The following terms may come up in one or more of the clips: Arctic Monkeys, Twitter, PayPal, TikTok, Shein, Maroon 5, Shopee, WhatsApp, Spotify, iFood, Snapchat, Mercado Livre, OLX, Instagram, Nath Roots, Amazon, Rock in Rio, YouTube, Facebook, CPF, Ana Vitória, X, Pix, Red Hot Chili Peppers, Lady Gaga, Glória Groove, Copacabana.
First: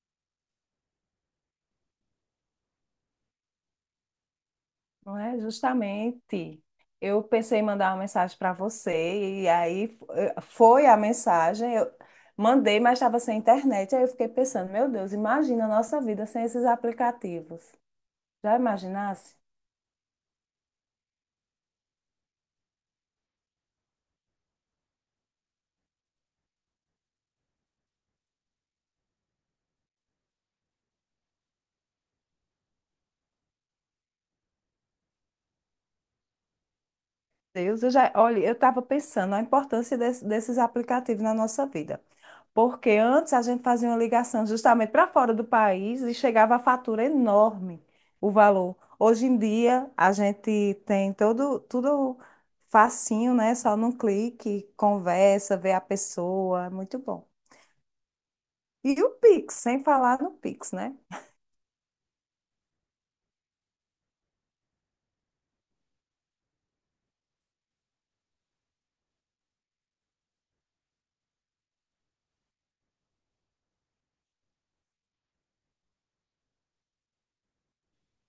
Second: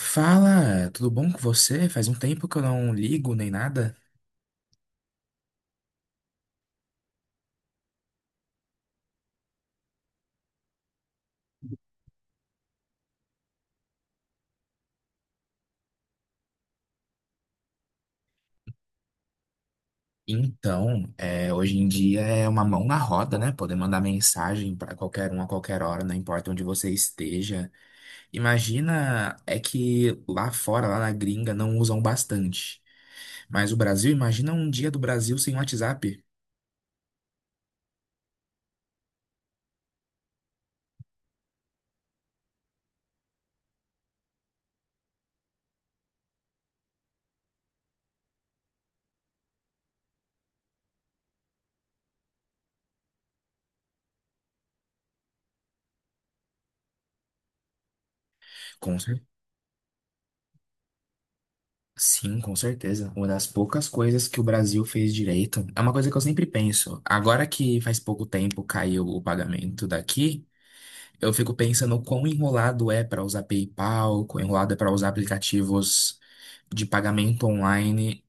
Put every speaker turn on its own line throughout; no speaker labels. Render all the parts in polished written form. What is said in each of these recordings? Fala, tudo bom com você? Faz um tempo que eu não ligo nem nada.
Não é? Justamente. Eu pensei em mandar uma mensagem para você, e aí foi a mensagem. Eu mandei, mas estava sem internet. Aí eu fiquei pensando: meu Deus, imagina a nossa vida sem esses aplicativos. Já imaginasse?
Hoje em dia é uma mão na roda, né? Poder mandar mensagem para qualquer um a qualquer hora, não importa onde você esteja. Imagina, é que lá fora, lá na gringa, não usam bastante. Mas o Brasil, imagina um dia do Brasil sem WhatsApp.
Deus, eu já, olha, eu estava pensando a importância desses aplicativos na nossa vida. Porque antes a gente fazia uma ligação justamente para fora do país e chegava a fatura enorme, o valor. Hoje em dia a gente tem todo, tudo facinho, né? Só num clique, conversa, vê a pessoa, é muito bom.
Com
E o
cer-
Pix, sem falar no Pix, né?
Sim, com certeza. Uma das poucas coisas que o Brasil fez direito. É uma coisa que eu sempre penso. Agora que faz pouco tempo caiu o pagamento daqui. Eu fico pensando quão enrolado é para usar PayPal, quão enrolado é para usar aplicativos de pagamento online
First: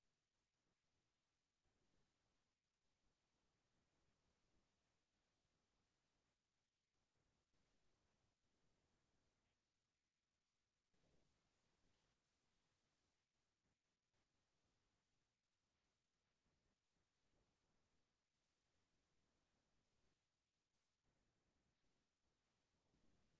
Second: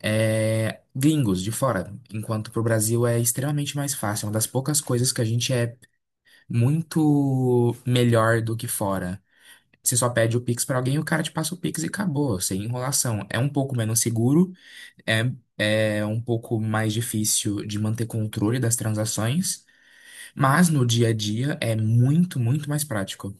gringos de fora, enquanto para o Brasil é extremamente mais fácil. É uma das poucas coisas que a gente é muito melhor do que fora. Você só pede o Pix para alguém, o cara te passa o Pix e acabou, sem enrolação. É um pouco menos seguro, é, é um pouco mais difícil de manter controle das transações, mas no dia a dia é muito, muito mais prático.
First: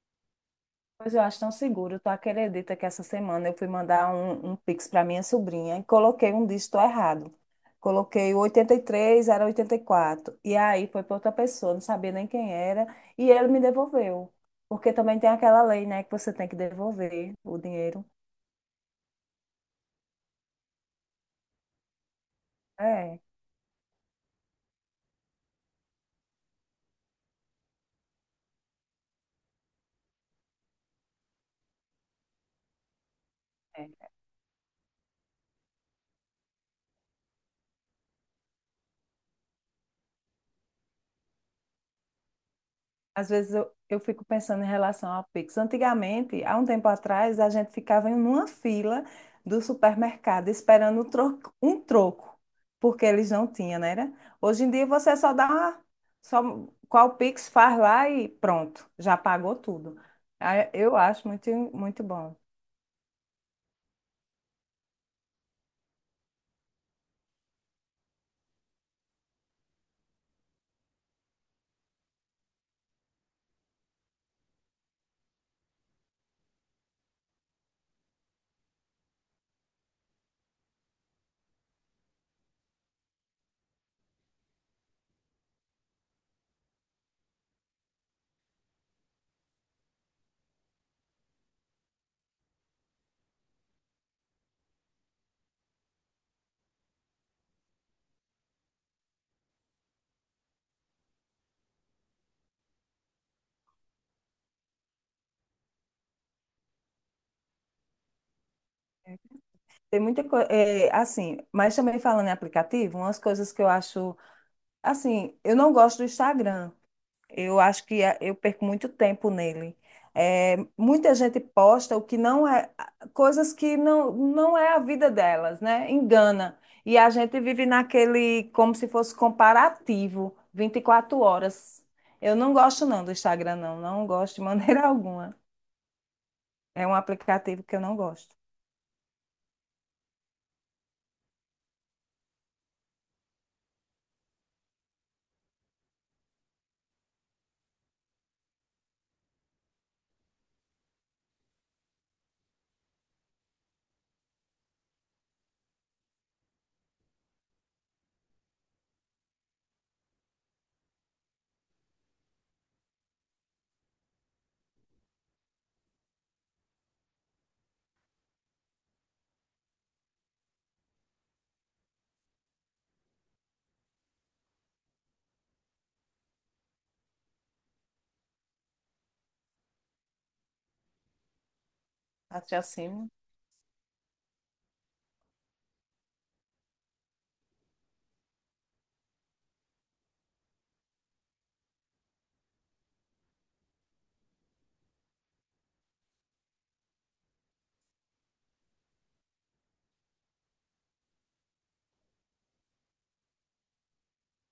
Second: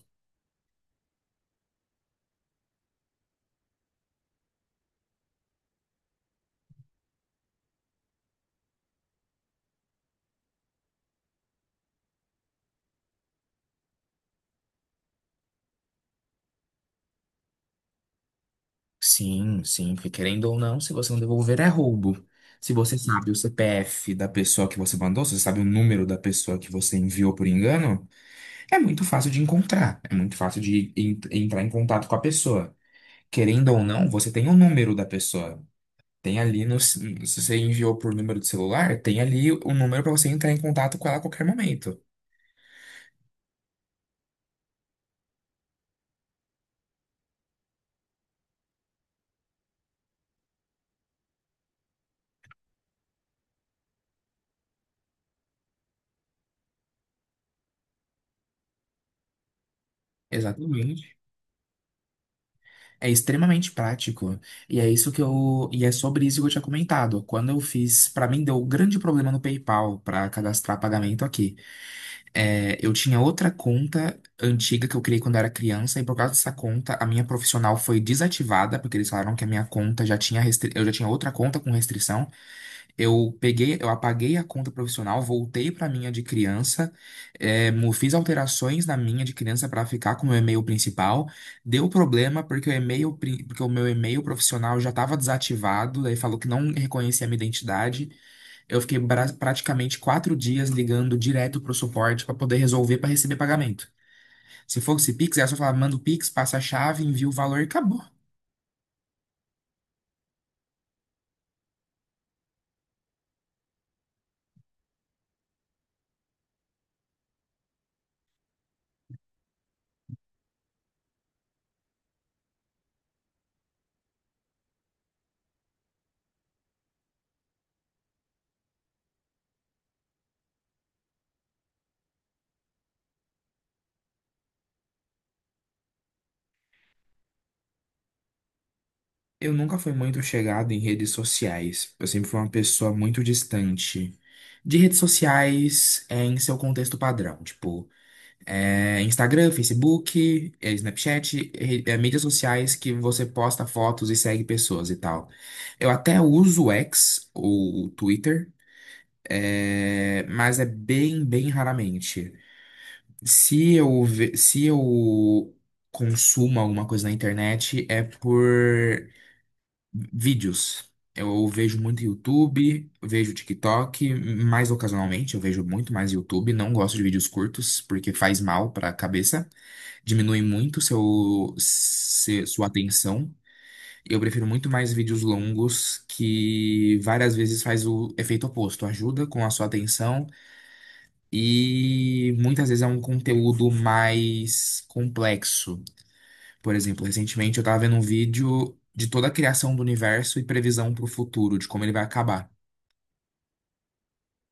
Pois eu acho tão seguro. Tu acredita que essa semana eu fui mandar um Pix para minha sobrinha e coloquei um dígito errado. Coloquei o 83, era 84, e aí foi para outra pessoa, não sabia nem quem era, e ele me devolveu. Porque também tem aquela lei, né, que você tem que devolver o dinheiro.
Sim, sim, porque querendo ou não, se você não devolver é roubo. Se você
É.
sabe o CPF da pessoa que você mandou, se você sabe o número da pessoa que você enviou por engano, é muito fácil de encontrar, é muito fácil de entrar em contato com a pessoa. Querendo ou não,
É.
você tem o número da pessoa. Tem ali no, se você enviou por número de celular, tem ali o número para você entrar em contato com ela a qualquer momento.
Às vezes eu fico pensando em relação ao Pix. Antigamente, há um tempo atrás, a gente ficava em uma fila do supermercado esperando um troco, porque eles não tinham, né? Era? Hoje em dia você só dá uma, só qual Pix faz lá e pronto, já pagou tudo. Ah, eu
Exatamente.
acho muito, muito bom.
É extremamente prático. E é sobre isso que eu tinha comentado. Quando eu fiz. Pra mim, deu um grande problema no PayPal pra cadastrar pagamento aqui. É, eu tinha outra conta antiga que eu criei quando eu era criança, e por causa dessa conta, a minha profissional foi desativada, porque eles falaram que a minha conta já tinha. Eu já tinha outra conta com restrição. Eu peguei, eu apaguei a conta profissional, voltei para a minha de criança, fiz alterações na minha de criança para ficar com o meu e-mail principal. Deu problema porque o porque o meu e-mail profissional já estava desativado, daí falou que não reconhecia a minha identidade. Eu fiquei praticamente quatro dias ligando direto para o suporte para poder resolver para receber pagamento. Se fosse Pix, era só falar, manda o Pix, passa a chave, envia o valor e acabou.
Tem muita coisa, assim, mas também falando em aplicativo, umas coisas que eu acho, assim, eu não gosto do Instagram. Eu acho que eu perco muito tempo nele. É, muita gente posta o que não é, coisas que não, não é a vida delas, né? Engana. E a gente vive naquele, como se fosse comparativo, 24 horas. Eu não gosto não do Instagram, não. Não gosto de maneira alguma. É um aplicativo que eu não gosto.
Eu nunca fui muito chegado em redes sociais. Eu sempre fui uma pessoa muito distante de redes sociais em seu contexto padrão, tipo Instagram, Facebook, Snapchat, mídias sociais que você posta fotos e segue pessoas e tal. Eu até uso o X, ou o Twitter, mas é bem, bem raramente. Se eu consumo alguma coisa na internet, é por vídeos. Eu vejo muito YouTube, vejo TikTok, mais ocasionalmente, eu vejo muito mais YouTube. Não gosto de vídeos curtos, porque faz mal para a cabeça, diminui muito seu, se-
Até
sua
assim.
atenção. Eu prefiro muito mais vídeos longos, que várias vezes faz o efeito oposto, ajuda com a sua atenção e muitas vezes é um conteúdo mais complexo. Por exemplo, recentemente eu tava vendo um vídeo de toda a criação do universo e previsão para o futuro, de como ele vai acabar.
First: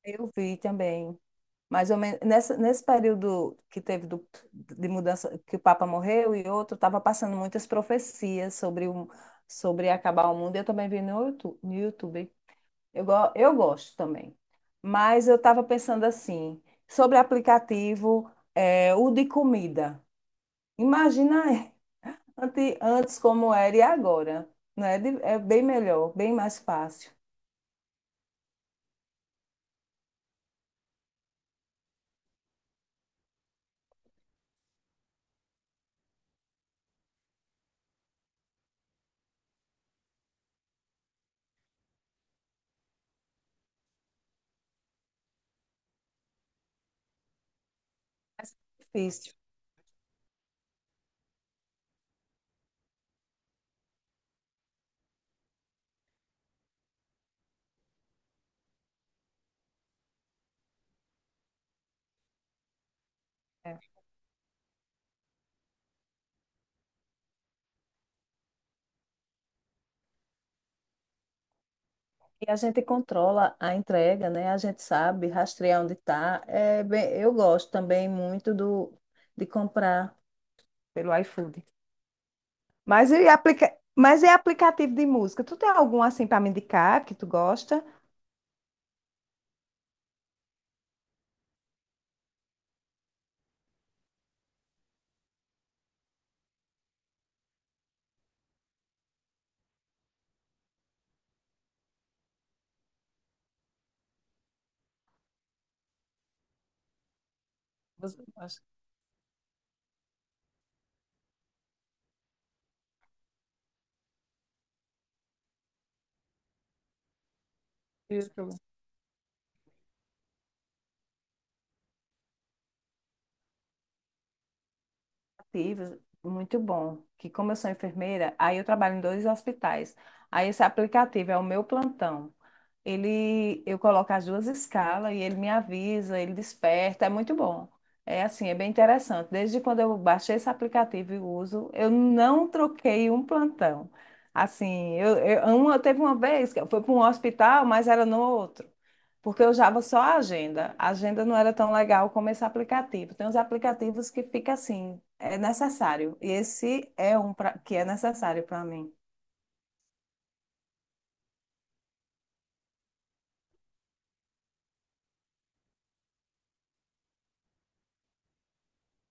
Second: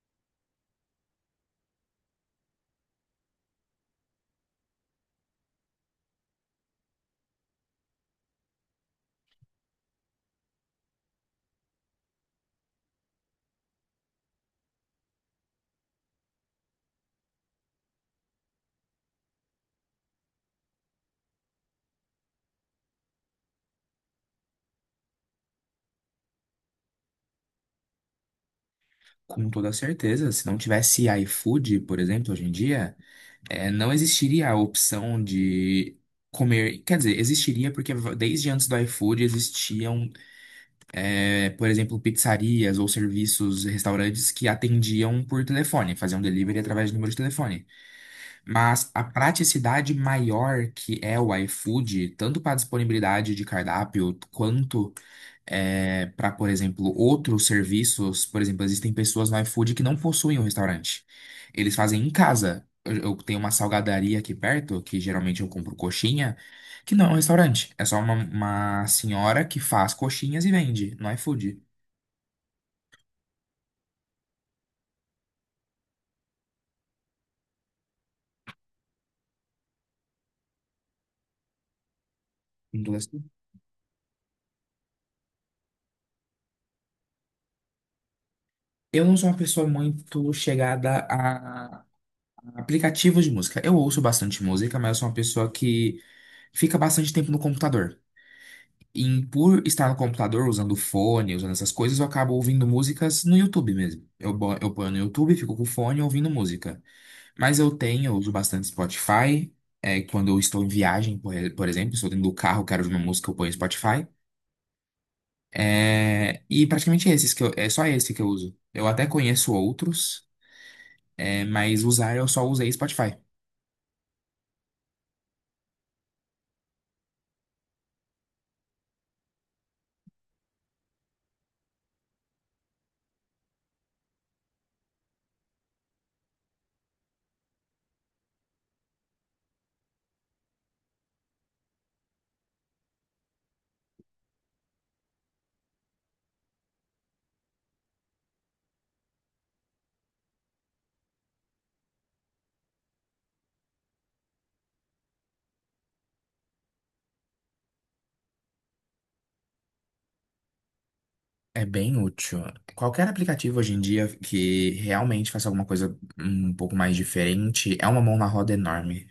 Eu vi também. Mais ou menos, nessa, nesse período que teve do, de mudança, que o Papa morreu e outro, estava passando muitas profecias sobre, o, sobre acabar o mundo. Eu também vi no YouTube. No YouTube. Eu gosto também. Mas eu estava pensando assim, sobre aplicativo, é, o de comida. Imagina antes como era e agora. Não é, é bem melhor, bem mais fácil.
Com toda certeza, se não tivesse iFood, por exemplo, hoje em dia, não existiria a opção de comer. Quer dizer, existiria porque desde antes do iFood existiam, por exemplo, pizzarias ou serviços, restaurantes que atendiam por telefone, faziam delivery através de número de telefone.
Mas é
Mas a
difícil.
praticidade maior que é o iFood, tanto para disponibilidade de cardápio, quanto para, por exemplo, outros serviços. Por exemplo, existem pessoas no iFood que não possuem um restaurante. Eles fazem em casa. Eu tenho uma
É.
salgadaria aqui perto, que geralmente eu compro coxinha, que não é um restaurante. É só uma senhora que faz coxinhas e vende no iFood.
E a gente controla a entrega, né? A gente sabe rastrear onde está. É bem, eu gosto também muito do, de comprar pelo iFood.
Então,
Mas
assim,
e, mas e aplicativo de música? Tu tem algum assim para me indicar que tu gosta?
eu não sou uma pessoa muito chegada aplicativos de música. Eu ouço bastante música, mas eu sou uma pessoa que fica bastante tempo no computador. E por estar no computador, usando fone, usando essas coisas, eu acabo ouvindo músicas no YouTube mesmo. Eu ponho no YouTube, fico com o fone ouvindo música. Mas eu tenho, eu
Você
uso
gosta?
bastante Spotify. É, quando eu estou em viagem, por exemplo, estou dentro do carro, quero ouvir uma música, eu ponho Spotify. É, e praticamente esses que eu, é só esse que eu
Isso.
uso. Eu até conheço outros, mas usar eu só usei Spotify.
Ativos, muito bom. Que como eu sou enfermeira, aí eu trabalho em dois hospitais. Aí esse aplicativo é o meu plantão. Ele, eu coloco as duas escalas e ele me avisa, ele desperta, é muito bom. É assim, é bem interessante. Desde quando eu baixei esse aplicativo e uso, eu não troquei um plantão. Assim, uma, teve uma vez que eu fui para um hospital, mas era no outro. Porque eu usava só a agenda. A agenda não era tão legal como esse aplicativo. Tem uns aplicativos que fica assim, é necessário. E esse é um que é necessário para mim.
É bem útil. Qualquer aplicativo hoje em dia que realmente faça alguma coisa um pouco mais diferente é uma mão na roda enorme.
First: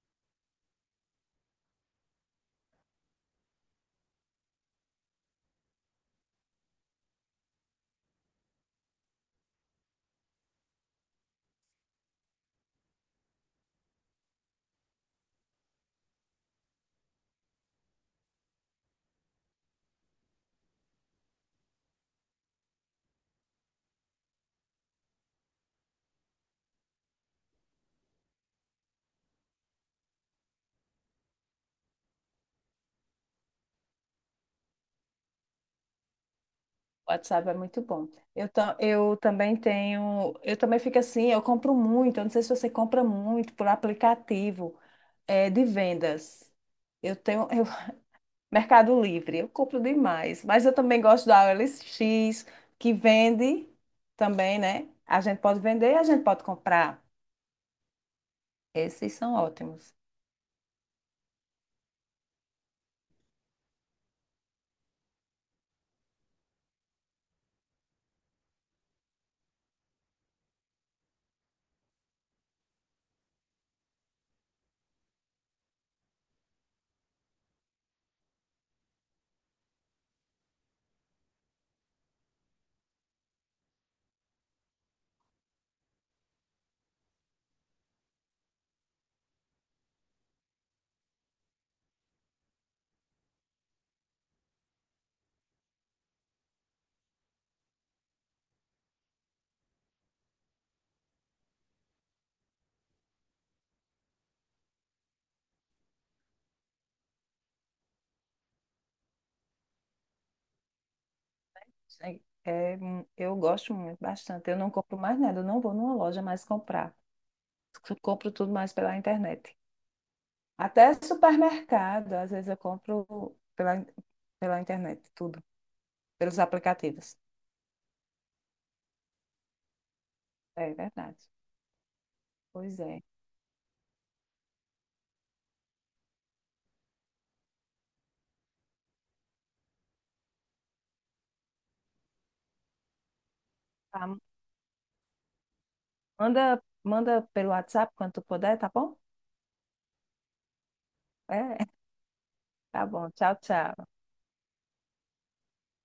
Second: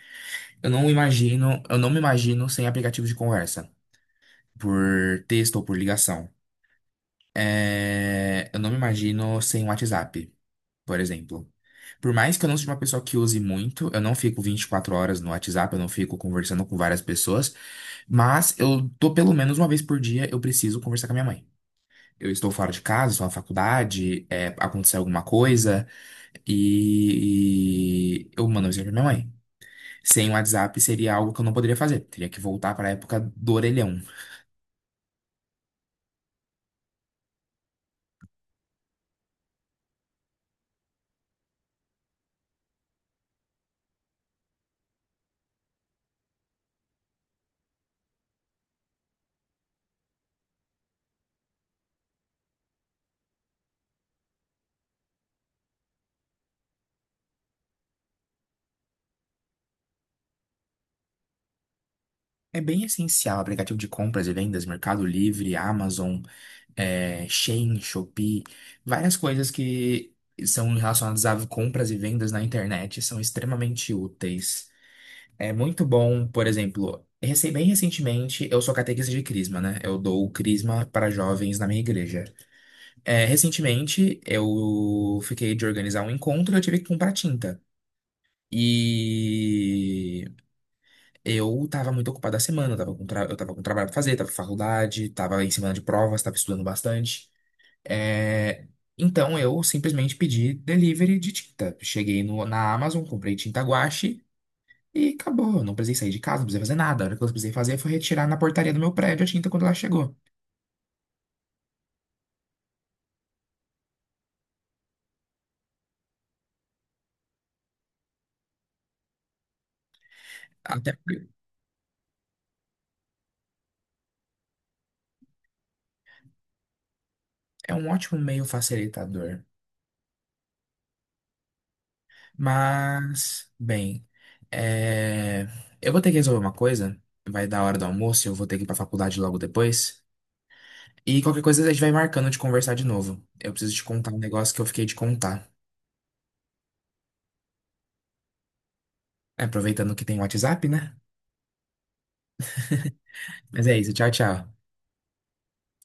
Eu não imagino, eu não me imagino sem aplicativo de conversa, por texto ou por ligação. É, eu não me imagino sem WhatsApp, por exemplo. Por mais que eu não seja uma pessoa que use muito, eu não fico 24 horas no WhatsApp, eu não fico conversando com várias pessoas, mas eu tô pelo menos uma vez por dia, eu preciso conversar com a minha mãe eu estou fora de casa, estou na faculdade, é, aconteceu alguma coisa, e eu mando um mensagem pra minha mãe. Sem o WhatsApp seria algo que eu não poderia fazer, teria que voltar para a época do orelhão.
O WhatsApp é muito bom. Eu também tenho, eu também fico assim, eu compro muito. Eu não sei se você compra muito por aplicativo, é, de vendas. Eu tenho eu- Mercado Livre, eu compro demais. Mas eu também gosto da OLX, que vende também, né? A gente pode vender e a gente pode comprar. Esses são ótimos.
É bem essencial, aplicativo de compras e vendas, Mercado Livre, Amazon, Shein, Shopee, várias coisas que são relacionadas a compras e vendas na internet são extremamente úteis. É muito bom, por exemplo, bem recentemente, eu sou catequista de crisma, né? Eu dou crisma para jovens na minha igreja. É, recentemente, eu fiquei de organizar um encontro e eu tive que comprar tinta. E eu tava muito ocupado a semana, eu tava com trabalho pra fazer, tava com faculdade, tava em semana de provas, tava estudando bastante. É, Então eu simplesmente pedi delivery de tinta. Cheguei na Amazon, comprei tinta guache. E acabou, eu não precisei sair de casa, não precisei fazer nada. A única coisa que eu precisei fazer foi retirar na portaria do meu prédio a tinta quando ela chegou.
É, é, eu gosto muito, bastante. Eu não compro mais nada, eu não vou numa loja mais comprar. Eu compro tudo mais pela internet.
Até
Até
porque
supermercado, às vezes eu compro pela, pela internet, tudo, pelos aplicativos.
é um ótimo meio facilitador.
É verdade. Pois é.
Mas, bem, é, eu vou ter que resolver uma coisa. Vai dar a hora do almoço, eu vou ter que ir pra faculdade logo depois. E qualquer coisa a gente vai marcando de conversar de novo. Eu preciso te contar um
Tá,
negócio que eu fiquei de contar.
manda, manda pelo WhatsApp quando tu puder, tá bom?
Aproveitando que tem WhatsApp, né?
É, tá bom. Tchau,
Mas é
tchau.
isso, tchau, tchau.